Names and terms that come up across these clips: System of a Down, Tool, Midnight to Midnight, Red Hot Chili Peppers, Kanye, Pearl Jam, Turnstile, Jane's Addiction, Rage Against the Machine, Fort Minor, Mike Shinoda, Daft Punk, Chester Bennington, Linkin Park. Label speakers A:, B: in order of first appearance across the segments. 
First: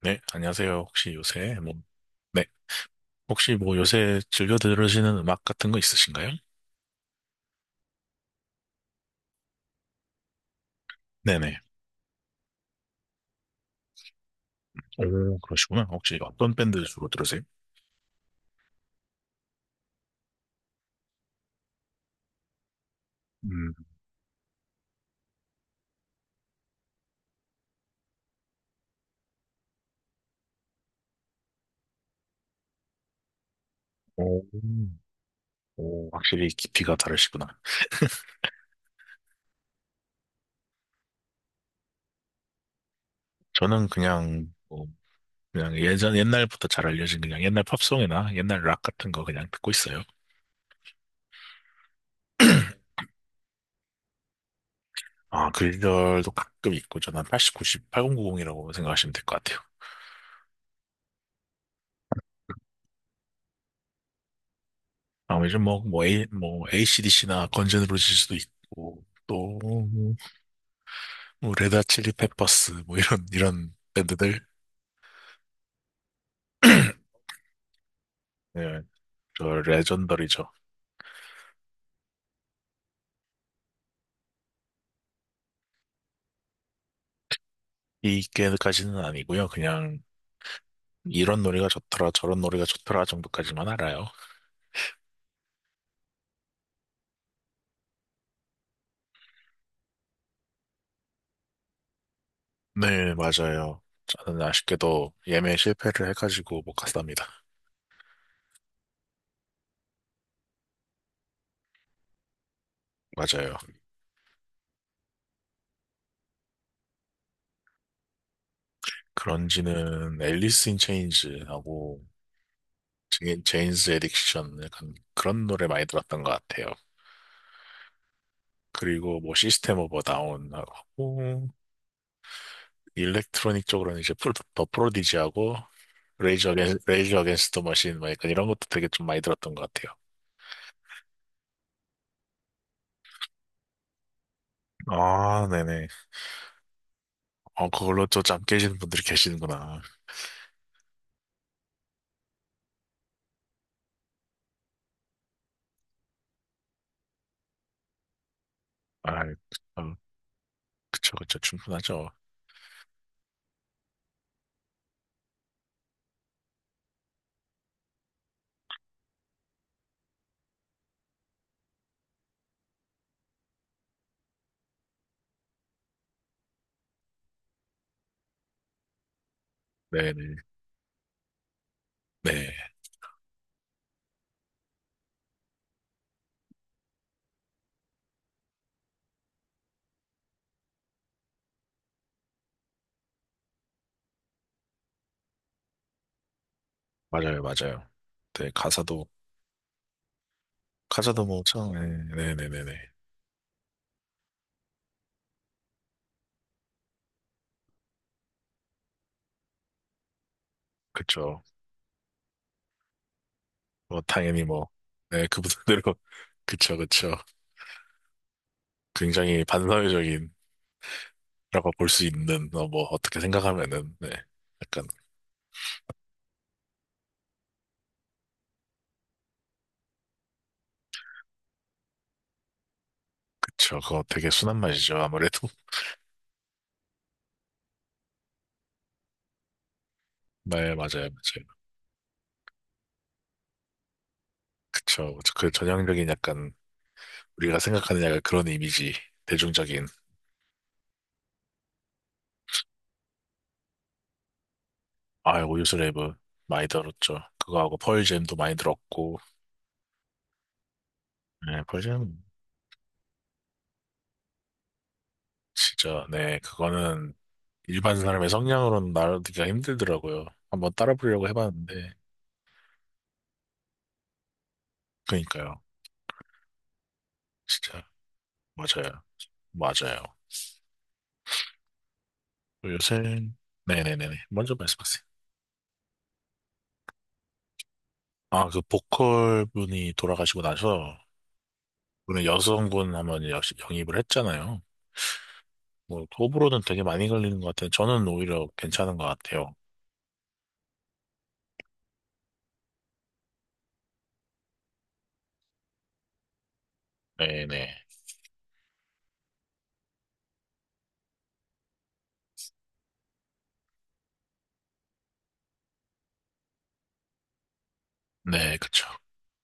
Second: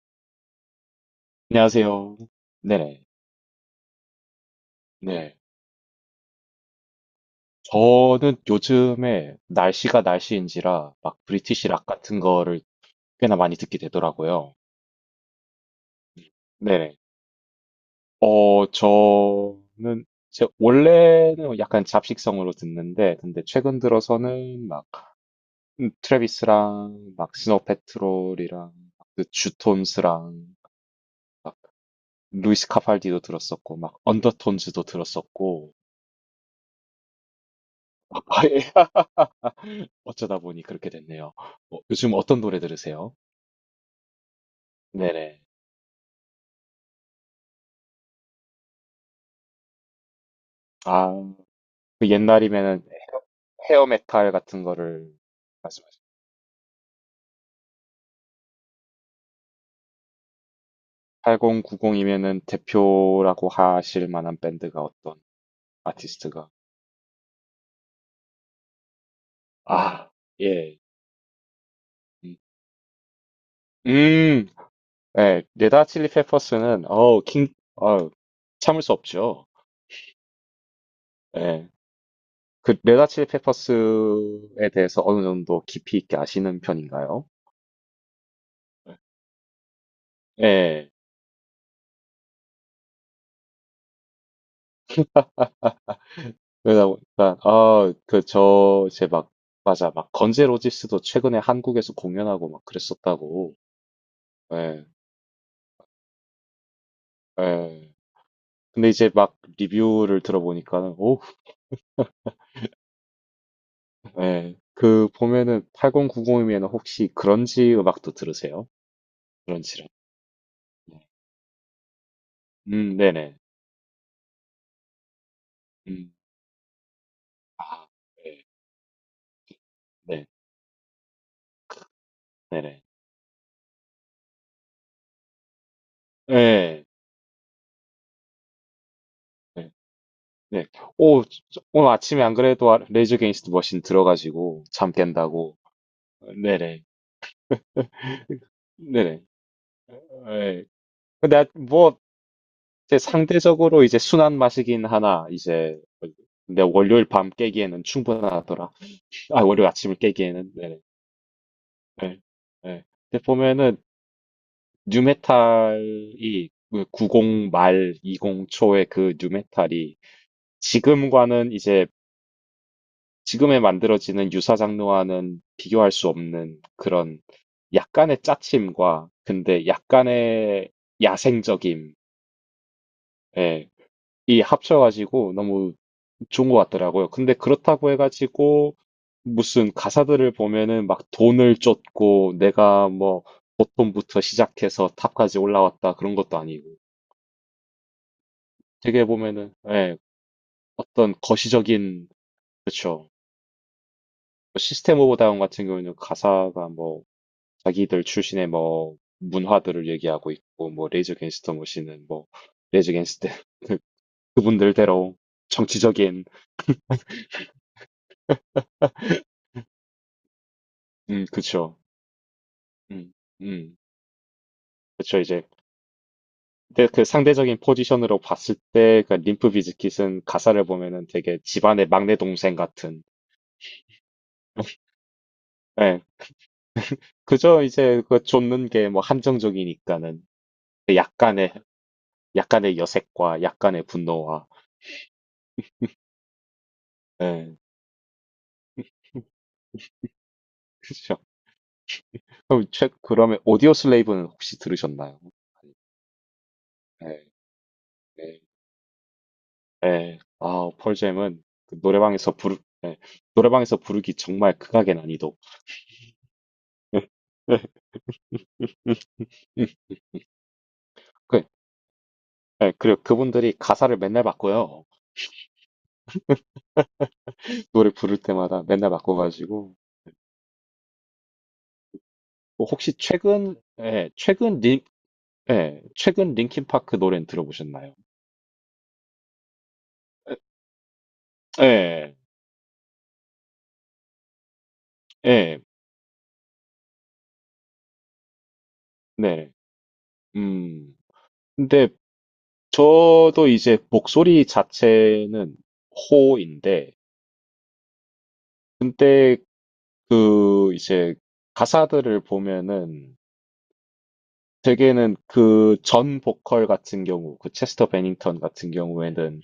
A: 네, 안녕하세요. 혹시 요새 뭐,
B: 안녕하세요.
A: 네,
B: 네네.
A: 혹시 뭐 요새 즐겨 들으시는
B: 네.
A: 음악 같은 거 있으신가요?
B: 저는 요즘에 날씨가 날씨인지라 막
A: 네네.
B: 브리티시 락 같은 거를 꽤나 많이 듣게 되더라고요.
A: 오, 그러시구나. 혹시 어떤 밴드
B: 네네.
A: 주로 들으세요?
B: 저는 제 원래는 약간 잡식성으로 듣는데, 근데
A: 음.
B: 최근 들어서는 막 트래비스랑 막 스노우 패트롤이랑 그 주톤스랑 막 루이스 카팔디도 들었었고 막
A: 오,
B: 언더톤즈도 들었었고,
A: 오, 확실히 깊이가 다르시구나.
B: 아예 어쩌다 보니 그렇게 됐네요. 어, 요즘 어떤 노래 들으세요?
A: 저는 그냥, 뭐,
B: 네네.
A: 그냥 옛날부터 잘 알려진 그냥 옛날 팝송이나 옛날 락 같은 거 그냥 듣고 있어요.
B: 아, 그 옛날이면은 헤어 메탈 같은 거를
A: 아, 그
B: 말씀하시죠.
A: 시절도 가끔 있고, 저는 80, 90, 8090이라고 생각하시면 될 것 같아요.
B: 8090이면은 대표라고 하실 만한 밴드가 어떤
A: 아, 요즘
B: 아티스트가.
A: ACDC나 건전으로 질 수도 있고, 또,
B: 아, 예.
A: 뭐 레드 칠리
B: 음,
A: 페퍼스 뭐 이런 밴드들.
B: 음, 예. 레다 칠리 페퍼스는, 어우, 킹, 어 참을
A: 네,
B: 수 없죠.
A: 저 레전더리죠.
B: 예. 그 레다 칠리 페퍼스에 대해서 어느 정도 깊이 있게 아시는 편인가요?
A: 이게까지는 아니고요. 그냥
B: 예.
A: 이런 노래가 좋더라 저런 노래가 좋더라 정도까지만 알아요.
B: 그러다 보니까 아, 그 저 이제 막 맞아. 막 건재 로지스도 최근에 한국에서 공연하고 막
A: 네,
B: 그랬었다고.
A: 맞아요. 저는
B: 예.
A: 아쉽게도 예매 실패를 해가지고 못 갔답니다.
B: 예. 근데 이제 막 리뷰를 들어보니까는 오,
A: 맞아요.
B: 예. 그 보면은 8090이면 혹시 그런지 음악도 들으세요? 그런지랑.
A: 그런지는 앨리스 인 체인지하고
B: 네네.
A: 제인스 에딕션 약간 그런 노래 많이
B: 음.
A: 들었던 것 같아요.
B: 아, 네.
A: 그리고 뭐 시스템 오브
B: 네.
A: 다운하고
B: 네네.
A: 일렉트로닉 쪽으로는 이제 더 프로디지하고
B: 예. 네.
A: 레이저 어겐스트 머신, 막 약간 이런 것도 되게 좀 많이 들었던
B: 네.
A: 것 같아요.
B: 네. 오, 오늘 아침에 안 그래도 레이저 게인스트 머신 들어가지고 잠
A: 아,
B: 깬다고.
A: 네네.
B: 어, 네네.
A: 어, 그걸로 또 잠 깨시는
B: 네,
A: 분들이
B: 네네.
A: 계시는구나.
B: 예. 예. 근데 뭐 이제 상대적으로 이제 순한 맛이긴 하나 이제, 근데 월요일 밤 깨기에는 충분하더라.
A: 아,
B: 아, 월요일
A: 그-
B: 아침을 깨기에는. 네,
A: 그쵸, 그쵸. 충분하죠.
B: 네, 네. 근데 보면은 뉴메탈이, 90 말 20 초의 그 뉴메탈이 지금과는 이제, 지금에 만들어지는 유사 장르와는 비교할 수 없는 그런 약간의 짜침과 근데
A: 네네.
B: 약간의 야생적임,
A: 네.
B: 예, 이 합쳐가지고 너무 좋은 것 같더라고요. 근데 그렇다고 해가지고 무슨 가사들을 보면은 막 돈을 쫓고 내가 뭐 보통부터 시작해서 탑까지 올라왔다 그런 것도 아니고,
A: 맞아요, 맞아요. 네,
B: 되게
A: 가사도,
B: 보면은 예, 어떤
A: 가사도 뭐, 참,
B: 거시적인.
A: 네, 네네네네.
B: 그렇죠. 뭐 시스템 오브 다운 같은 경우에는 가사가 뭐 자기들 출신의 뭐 문화들을 얘기하고 있고, 뭐 레이저
A: 그쵸.
B: 갱스터 머신은 뭐 레이저 갱스터
A: 뭐, 당연히 뭐,
B: 그분들대로
A: 네, 그분들대로,
B: 정치적인.
A: 그쵸, 그쵸. 굉장히 반사회적인라고
B: 그쵸.
A: 볼 수 있는, 뭐,
B: 음
A: 어떻게
B: 음
A: 생각하면은, 네. 약간,
B: 그쵸. 이제, 근데 그 상대적인 포지션으로 봤을 때, 그 림프 비즈킷은 가사를 보면은 되게 집안의 막내 동생 같은.
A: 그쵸. 그거 되게 순한 맛이죠. 아무래도.
B: 예. 그저 이제 그 쫓는 게 뭐 한정적이니까는
A: 네,
B: 그
A: 맞아요, 맞아요.
B: 약간의, 약간의 여색과 약간의 분노와.
A: 그쵸. 그 전형적인 약간
B: 예.
A: 우리가 생각하는 약간 그런 이미지. 대중적인.
B: 그죠. 그러면 오디오 슬레이브는 혹시 들으셨나요?
A: 아, 오유스 랩은 많이 들었죠.
B: 예,
A: 그거하고 펄잼도
B: 예,
A: 많이 들었고.
B: 예. 아, 펄잼은
A: 네,
B: 그
A: 펄잼.
B: 노래방에서 예. 노래방에서 부르기 정말 극악의 난이도.
A: 진짜 네,
B: 예,
A: 그거는
B: 예,
A: 일반 사람의
B: 음,
A: 성량으로는 나르기가
B: 음.
A: 힘들더라고요. 한번 따라 부르려고
B: 그,
A: 해봤는데.
B: 예, 그리고 그분들이 가사를 맨날 바꿔요.
A: 그니까요. 진짜
B: 노래 부를 때마다 맨날
A: 맞아요.
B: 바꿔가지고,
A: 맞아요.
B: 뭐 혹시
A: 요새
B: 최근 예,
A: 네네네네. 먼저
B: 최근 링
A: 말씀하세요.
B: 예, 최근 링킨 파크 노래는 들어보셨나요?
A: 아, 그 보컬 분이 돌아가시고 나서
B: 예,
A: 오늘 여성분 한번 영입을 했잖아요.
B: 예,
A: 뭐, 호불호는 되게 많이 걸리는 것 같아요. 저는 오히려 괜찮은 것
B: 네.
A: 같아요.
B: 음. 근데 저도 이제 목소리 자체는 호인데,
A: 네네.
B: 근데 그 이제 가사들을 보면은 대개는 그 전 보컬 같은 경우, 그 체스터 베닝턴
A: 네,
B: 같은
A: 그쵸.
B: 경우에는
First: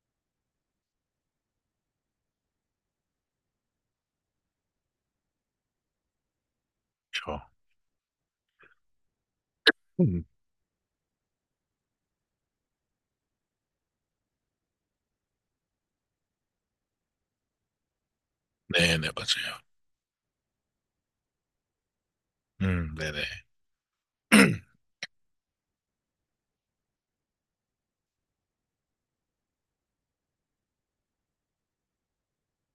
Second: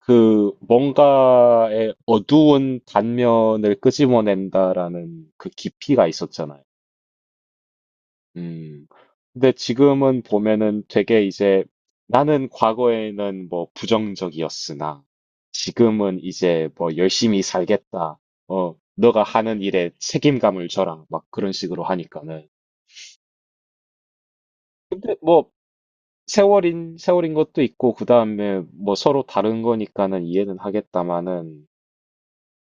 B: 그 뭔가의 어두운 단면을 끄집어낸다라는 그 깊이가 있었잖아요.
A: 그쵸.
B: 음. 근데 지금은
A: 음.
B: 보면은 되게 이제, 나는 과거에는 뭐 부정적이었으나 지금은 이제 뭐 열심히 살겠다. 어,
A: 네네,
B: 너가
A: 맞아요.
B: 하는 일에 책임감을 져라. 막 그런 식으로 하니까는.
A: 네네.
B: 근데 뭐 세월인 것도 있고, 그다음에 뭐 서로 다른 거니까는 이해는 하겠다마는,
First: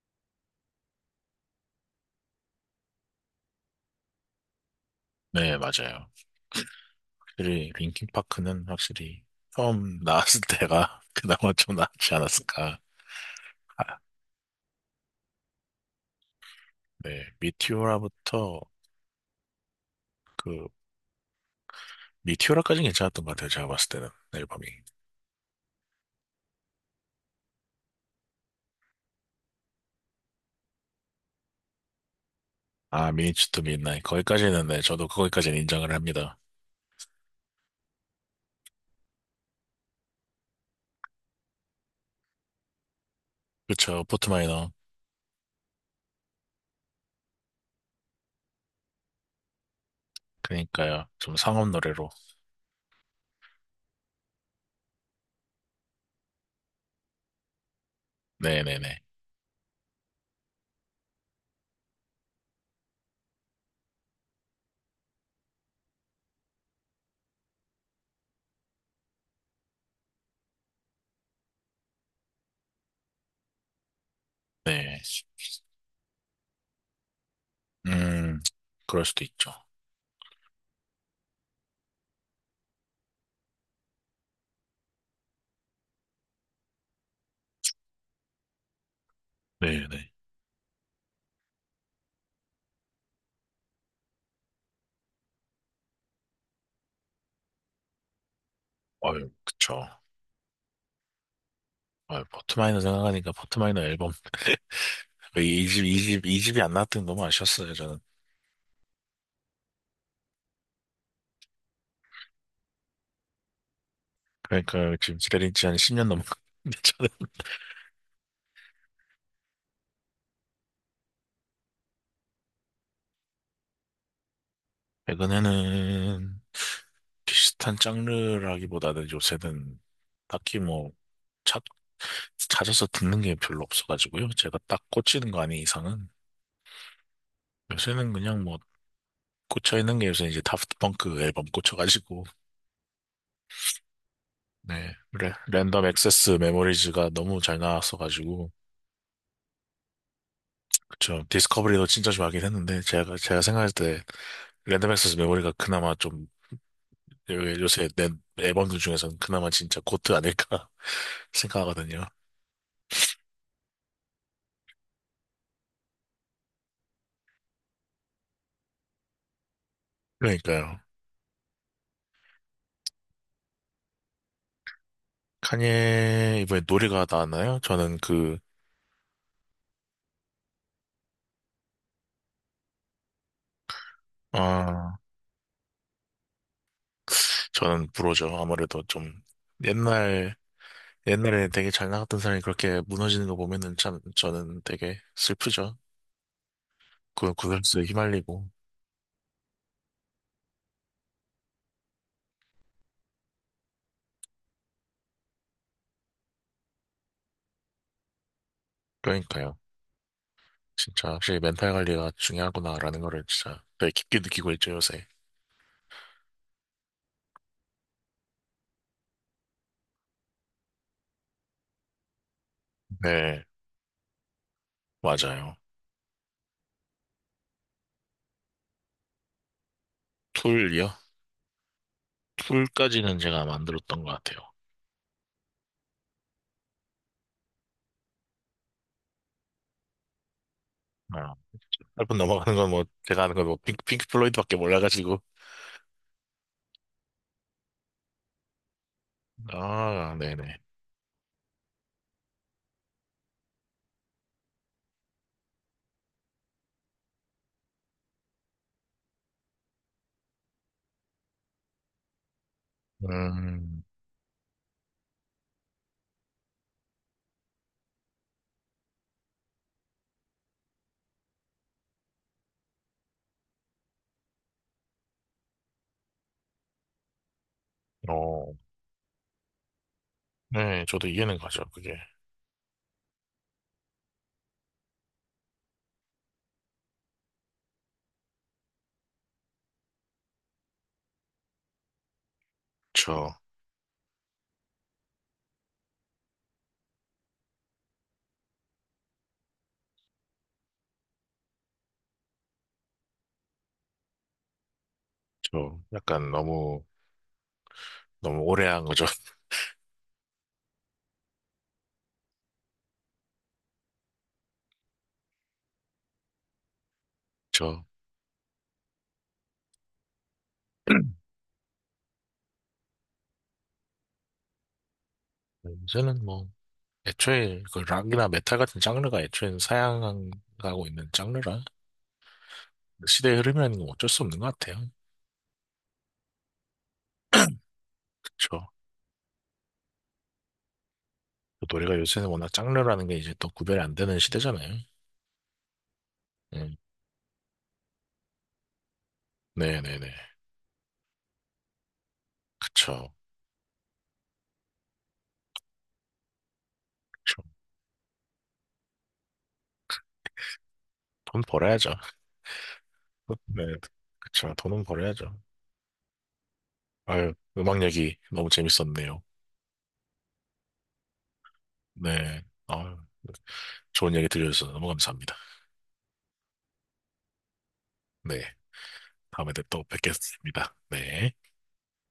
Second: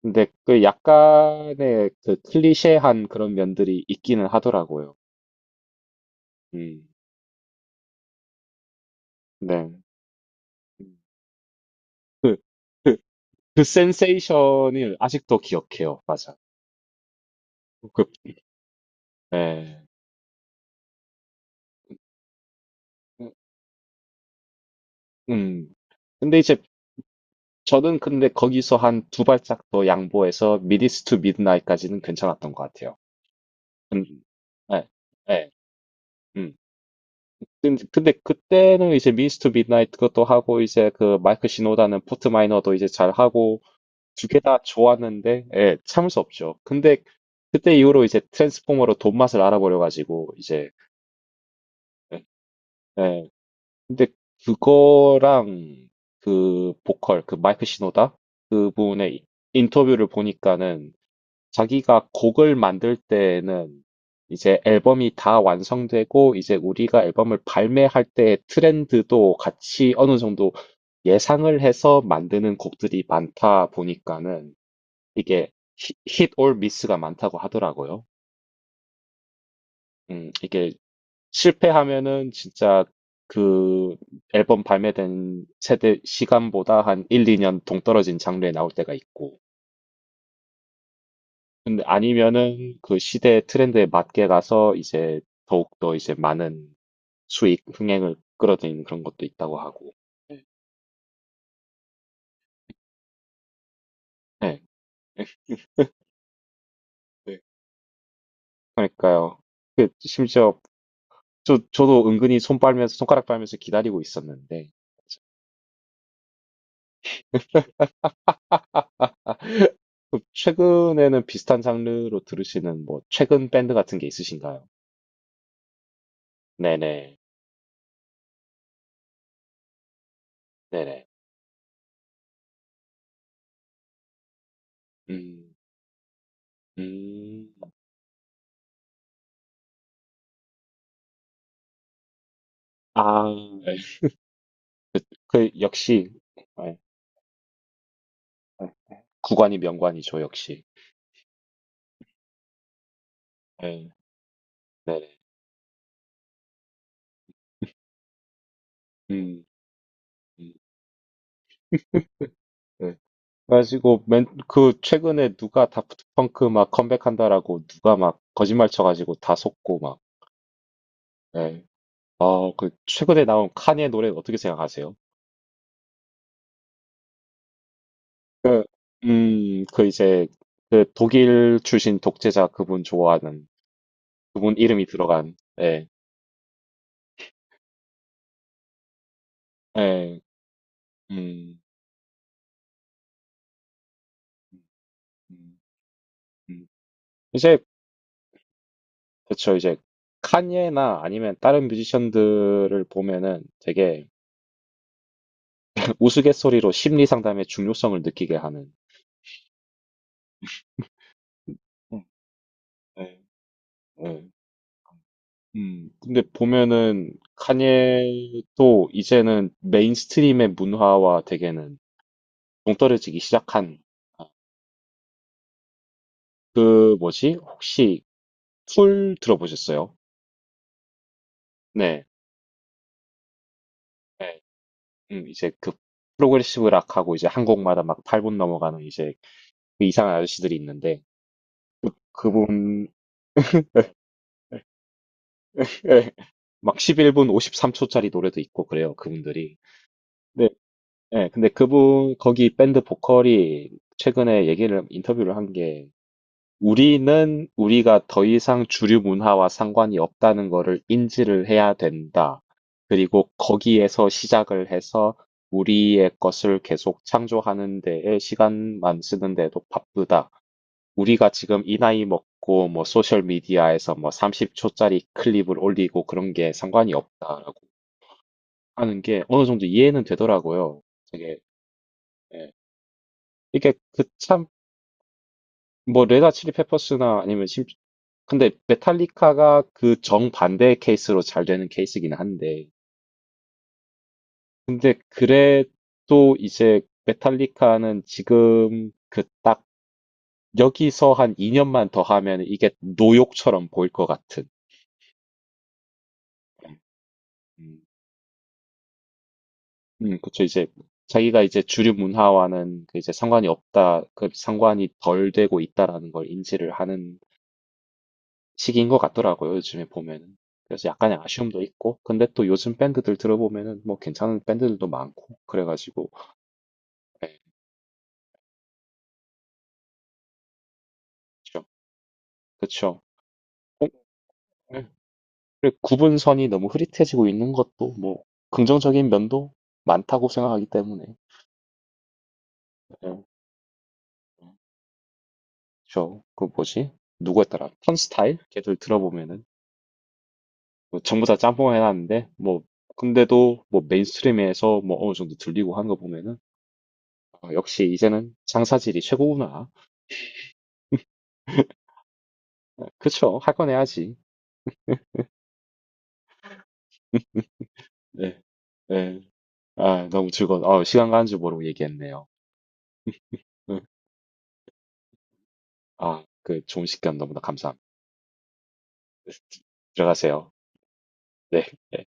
B: 근데 그 약간의 그 클리셰한 그런 면들이 있기는 하더라고요.
A: 네, 맞아요.
B: 음,
A: 확실히, 링킨파크는 확실히
B: 네.
A: 처음 나왔을 때가 그나마 좀 낫지
B: 그,
A: 않았을까.
B: 그, 그
A: 아,
B: 센세이션을 아직도 기억해요. 맞아.
A: 네,
B: 그,
A: 미티오라부터.
B: 네.
A: 그, 미티오라까지는 괜찮았던 것 같아요. 제가 봤을 때는, 앨범이.
B: 음. 근데 이제 저는, 근데 거기서 한 두 발짝 더 양보해서 미디스 투 미드나잇까지는 괜찮았던 것 같아요.
A: 아, 미니츠 투미 i 나 n
B: 음,
A: 거기까지는, 네,
B: 네,
A: 저도
B: 네,
A: 거기까지는 인정을 합니다.
B: 음. 근데 그때는 이제 미디스 투 미드나잇 그것도 하고 이제 그 마이크 시노다는 포트 마이너도 이제 잘 하고
A: 그쵸,
B: 두 개 다
A: 포트마이너.
B: 좋았는데, 예, 참을 수 없죠. 근데 그때 이후로 이제 트랜스포머로 돈맛을 알아버려가지고, 이제,
A: 그니까요. 좀 상업 노래로.
B: 예, 예. 근데 그거랑 그 보컬, 그 마이크 시노다?
A: 네네네.
B: 그분의 인터뷰를 보니까는 자기가 곡을 만들 때에는 이제 앨범이 다 완성되고, 이제 우리가 앨범을 발매할 때의 트렌드도 같이 어느 정도 예상을 해서 만드는 곡들이 많다 보니까는
A: 네.
B: 이게 힛올 미스가 많다고 하더라고요.
A: 음, 그럴 수도 있죠.
B: 이게 실패하면은 진짜 그 앨범 발매된 세대 시간보다 한 1, 2년 동떨어진 장르에 나올 때가 있고,
A: 네네.
B: 근데 아니면은 그 시대 트렌드에 맞게 가서 이제 더욱더 이제 많은 수익, 흥행을 끌어들이는 그런 것도
A: 아유,
B: 있다고
A: 그쵸.
B: 하고. 네.
A: 아유, 포트마이너 생각하니까 포트마이너 앨범.
B: 네,
A: 이 집이 안 나왔더니 너무
B: 네.
A: 아쉬웠어요, 저는.
B: 그러니까요. 그 심지어 저도 은근히 손 빨면서, 손가락 빨면서 기다리고 있었는데,
A: 그러니까 지금 기다린 지한 10년 넘었는데, 저는.
B: 그럼 최근에는 비슷한 장르로 들으시는 뭐 최근 밴드 같은 게 있으신가요?
A: 에는
B: 네네,
A: 비슷한 장르라기보다는 요새는 딱히 뭐,
B: 네네.
A: 찾, 찾아서 듣는 게 별로 없어가지고요. 제가 딱 꽂히는 거
B: 음,
A: 아닌 이상은.
B: 음,
A: 요새는 그냥 뭐, 꽂혀있는 게 요새 이제 다프트 펑크 앨범 꽂혀가지고,
B: 아, 네.
A: 네.
B: 그
A: 랜덤
B: 역시
A: 액세스
B: 네,
A: 메모리즈가 너무 잘 나왔어가지고.
B: 네, 네. 구관이 명관이죠, 역시.
A: 그쵸. 디스커버리도 진짜 좋아하긴 했는데, 제가 생각할
B: 네,
A: 때 랜덤 액세스
B: 네네.
A: 메모리가 그나마 좀, 요새 낸 앨범들 중에서는
B: 음,
A: 그나마 진짜 고트
B: 음,
A: 아닐까 생각하거든요.
B: 네. 그래가지고 맨, 그 최근에 누가 다프트 펑크 막 컴백한다라고 누가 막 거짓말 쳐가지고 다 속고 막.
A: 그러니까요.
B: 네. 아, 그 최근에 나온 카니의 노래 어떻게 생각하세요?
A: 카니에 이번에 노래가 나왔나요? 저는 그,
B: 그, 그 이제, 그 독일 출신 독재자 그분 좋아하는, 그분 이름이
A: 아,
B: 들어간, 예,
A: 저는 불호죠. 아무래도 좀
B: 예,
A: 옛날, 옛날에
B: 음,
A: 되게 잘 나갔던 사람이 그렇게 무너지는 거 보면은 참 저는
B: 음,
A: 되게
B: 음.
A: 슬프죠.
B: 음.
A: 그,
B: 이제,
A: 가수에 휘말리고.
B: 그쵸, 이제, 칸예나 아니면 다른 뮤지션들을 보면은 되게 우스갯소리로 심리 상담의 중요성을 느끼게 하는.
A: 그러니까요. 진짜 확실히 멘탈
B: 음,
A: 관리가 중요하구나라는
B: 예,
A: 거를 진짜 되게 깊게
B: 예.
A: 느끼고 있죠, 요새.
B: 근데 보면은 칸예도 이제는 메인스트림의 문화와 되게는 동떨어지기
A: 네,
B: 시작한.
A: 맞아요.
B: 그 뭐지? 혹시 툴 들어보셨어요?
A: 툴이요?
B: 네.
A: 툴까지는 제가 안 만들었던 것 같아요.
B: 네. 이제 그 프로그레시브 락하고 이제 한 곡마다 막 8분 넘어가는 이제 그 이상한 아저씨들이 있는데
A: 아, 짧분 넘어가는 건 뭐,
B: 그분
A: 제가 아는 건뭐 핑크 플로이드밖에 몰라가지고.
B: 막 11분 53초짜리 노래도 있고 그래요. 그분들이.
A: 아,
B: 네.
A: 네네.
B: 네. 근데 그분 거기 밴드 보컬이 최근에 얘기를 인터뷰를 한게, 우리는 우리가 더 이상 주류 문화와 상관이 없다는 것을 인지를 해야 된다. 그리고
A: 음,
B: 거기에서 시작을 해서 우리의 것을 계속 창조하는 데에 시간만 쓰는데도 바쁘다. 우리가 지금 이 나이 먹고 뭐 소셜 미디어에서 뭐 30초짜리 클립을 올리고 그런 게 상관이 없다라고
A: 어,
B: 하는 게 어느 정도 이해는 되더라고요.
A: 네, 저도 이해는
B: 되게.
A: 가죠, 그게.
B: 예. 이게 그참 뭐 레다 칠리 페퍼스나 아니면 심 근데 메탈리카가 그 정반대의 케이스로 잘 되는 케이스긴 한데,
A: 저,
B: 근데 그래도 이제 메탈리카는 지금 그 딱 여기서 한 2년만 더 하면 이게 노욕처럼 보일 것 같은.
A: 약간 너무,
B: 음,
A: 너무 오래 한 거죠.
B: 그쵸. 이제 자기가 이제 주류 문화와는 그 이제 상관이 없다, 그 상관이 덜 되고 있다라는 걸 인지를 하는
A: 저,
B: 시기인 것 같더라고요, 요즘에 보면은. 그래서 약간의 아쉬움도 있고, 근데 또 요즘 밴드들 들어보면은 뭐 괜찮은 밴드들도 많고, 그래가지고,
A: 요새는 뭐,
B: 예,
A: 애초에 그 락이나 메탈 같은 장르가 애초에 사양하고 있는 장르라.
B: 좀, 그쵸.
A: 시대의 흐름이라는 건 어쩔 수 없는 것
B: 예.
A: 같아요.
B: 그리고 구분선이 너무 흐릿해지고 있는 것도 뭐,
A: 그렇죠.
B: 긍정적인 면도 많다고 생각하기 때문에.
A: 노래가 요새는 워낙 장르라는 게
B: 예.
A: 이제 또 구별이 안 되는 시대잖아요.
B: 저, 그
A: 음,
B: 뭐지? 누구였더라? 턴스타일? 걔들 들어보면은,
A: 네네네.
B: 뭐 전부 다 짬뽕 해놨는데, 뭐,
A: 그쵸.
B: 근데도 뭐 메인스트림에서 뭐 어느 정도 들리고 하는 거 보면은,
A: 그쵸.
B: 아, 역시 이제는 장사질이 최고구나.
A: 돈 벌어야죠.
B: 그쵸. 할
A: 네.
B: 건 해야지.
A: 그쵸. 돈은 벌어야죠. 아유, 음악 얘기
B: 네.
A: 너무 재밌었네요.
B: 네. 아, 너무 즐거워. 어, 시간 가는 줄 모르고 얘기했네요.
A: 네. 아유,
B: 응.
A: 좋은 얘기 들려주셔서 너무 감사합니다.
B: 아, 그 좋은 시간 너무나 감사합니다.
A: 네. 다음에 또
B: 들어가세요.
A: 뵙겠습니다. 네.
B: 네. 네.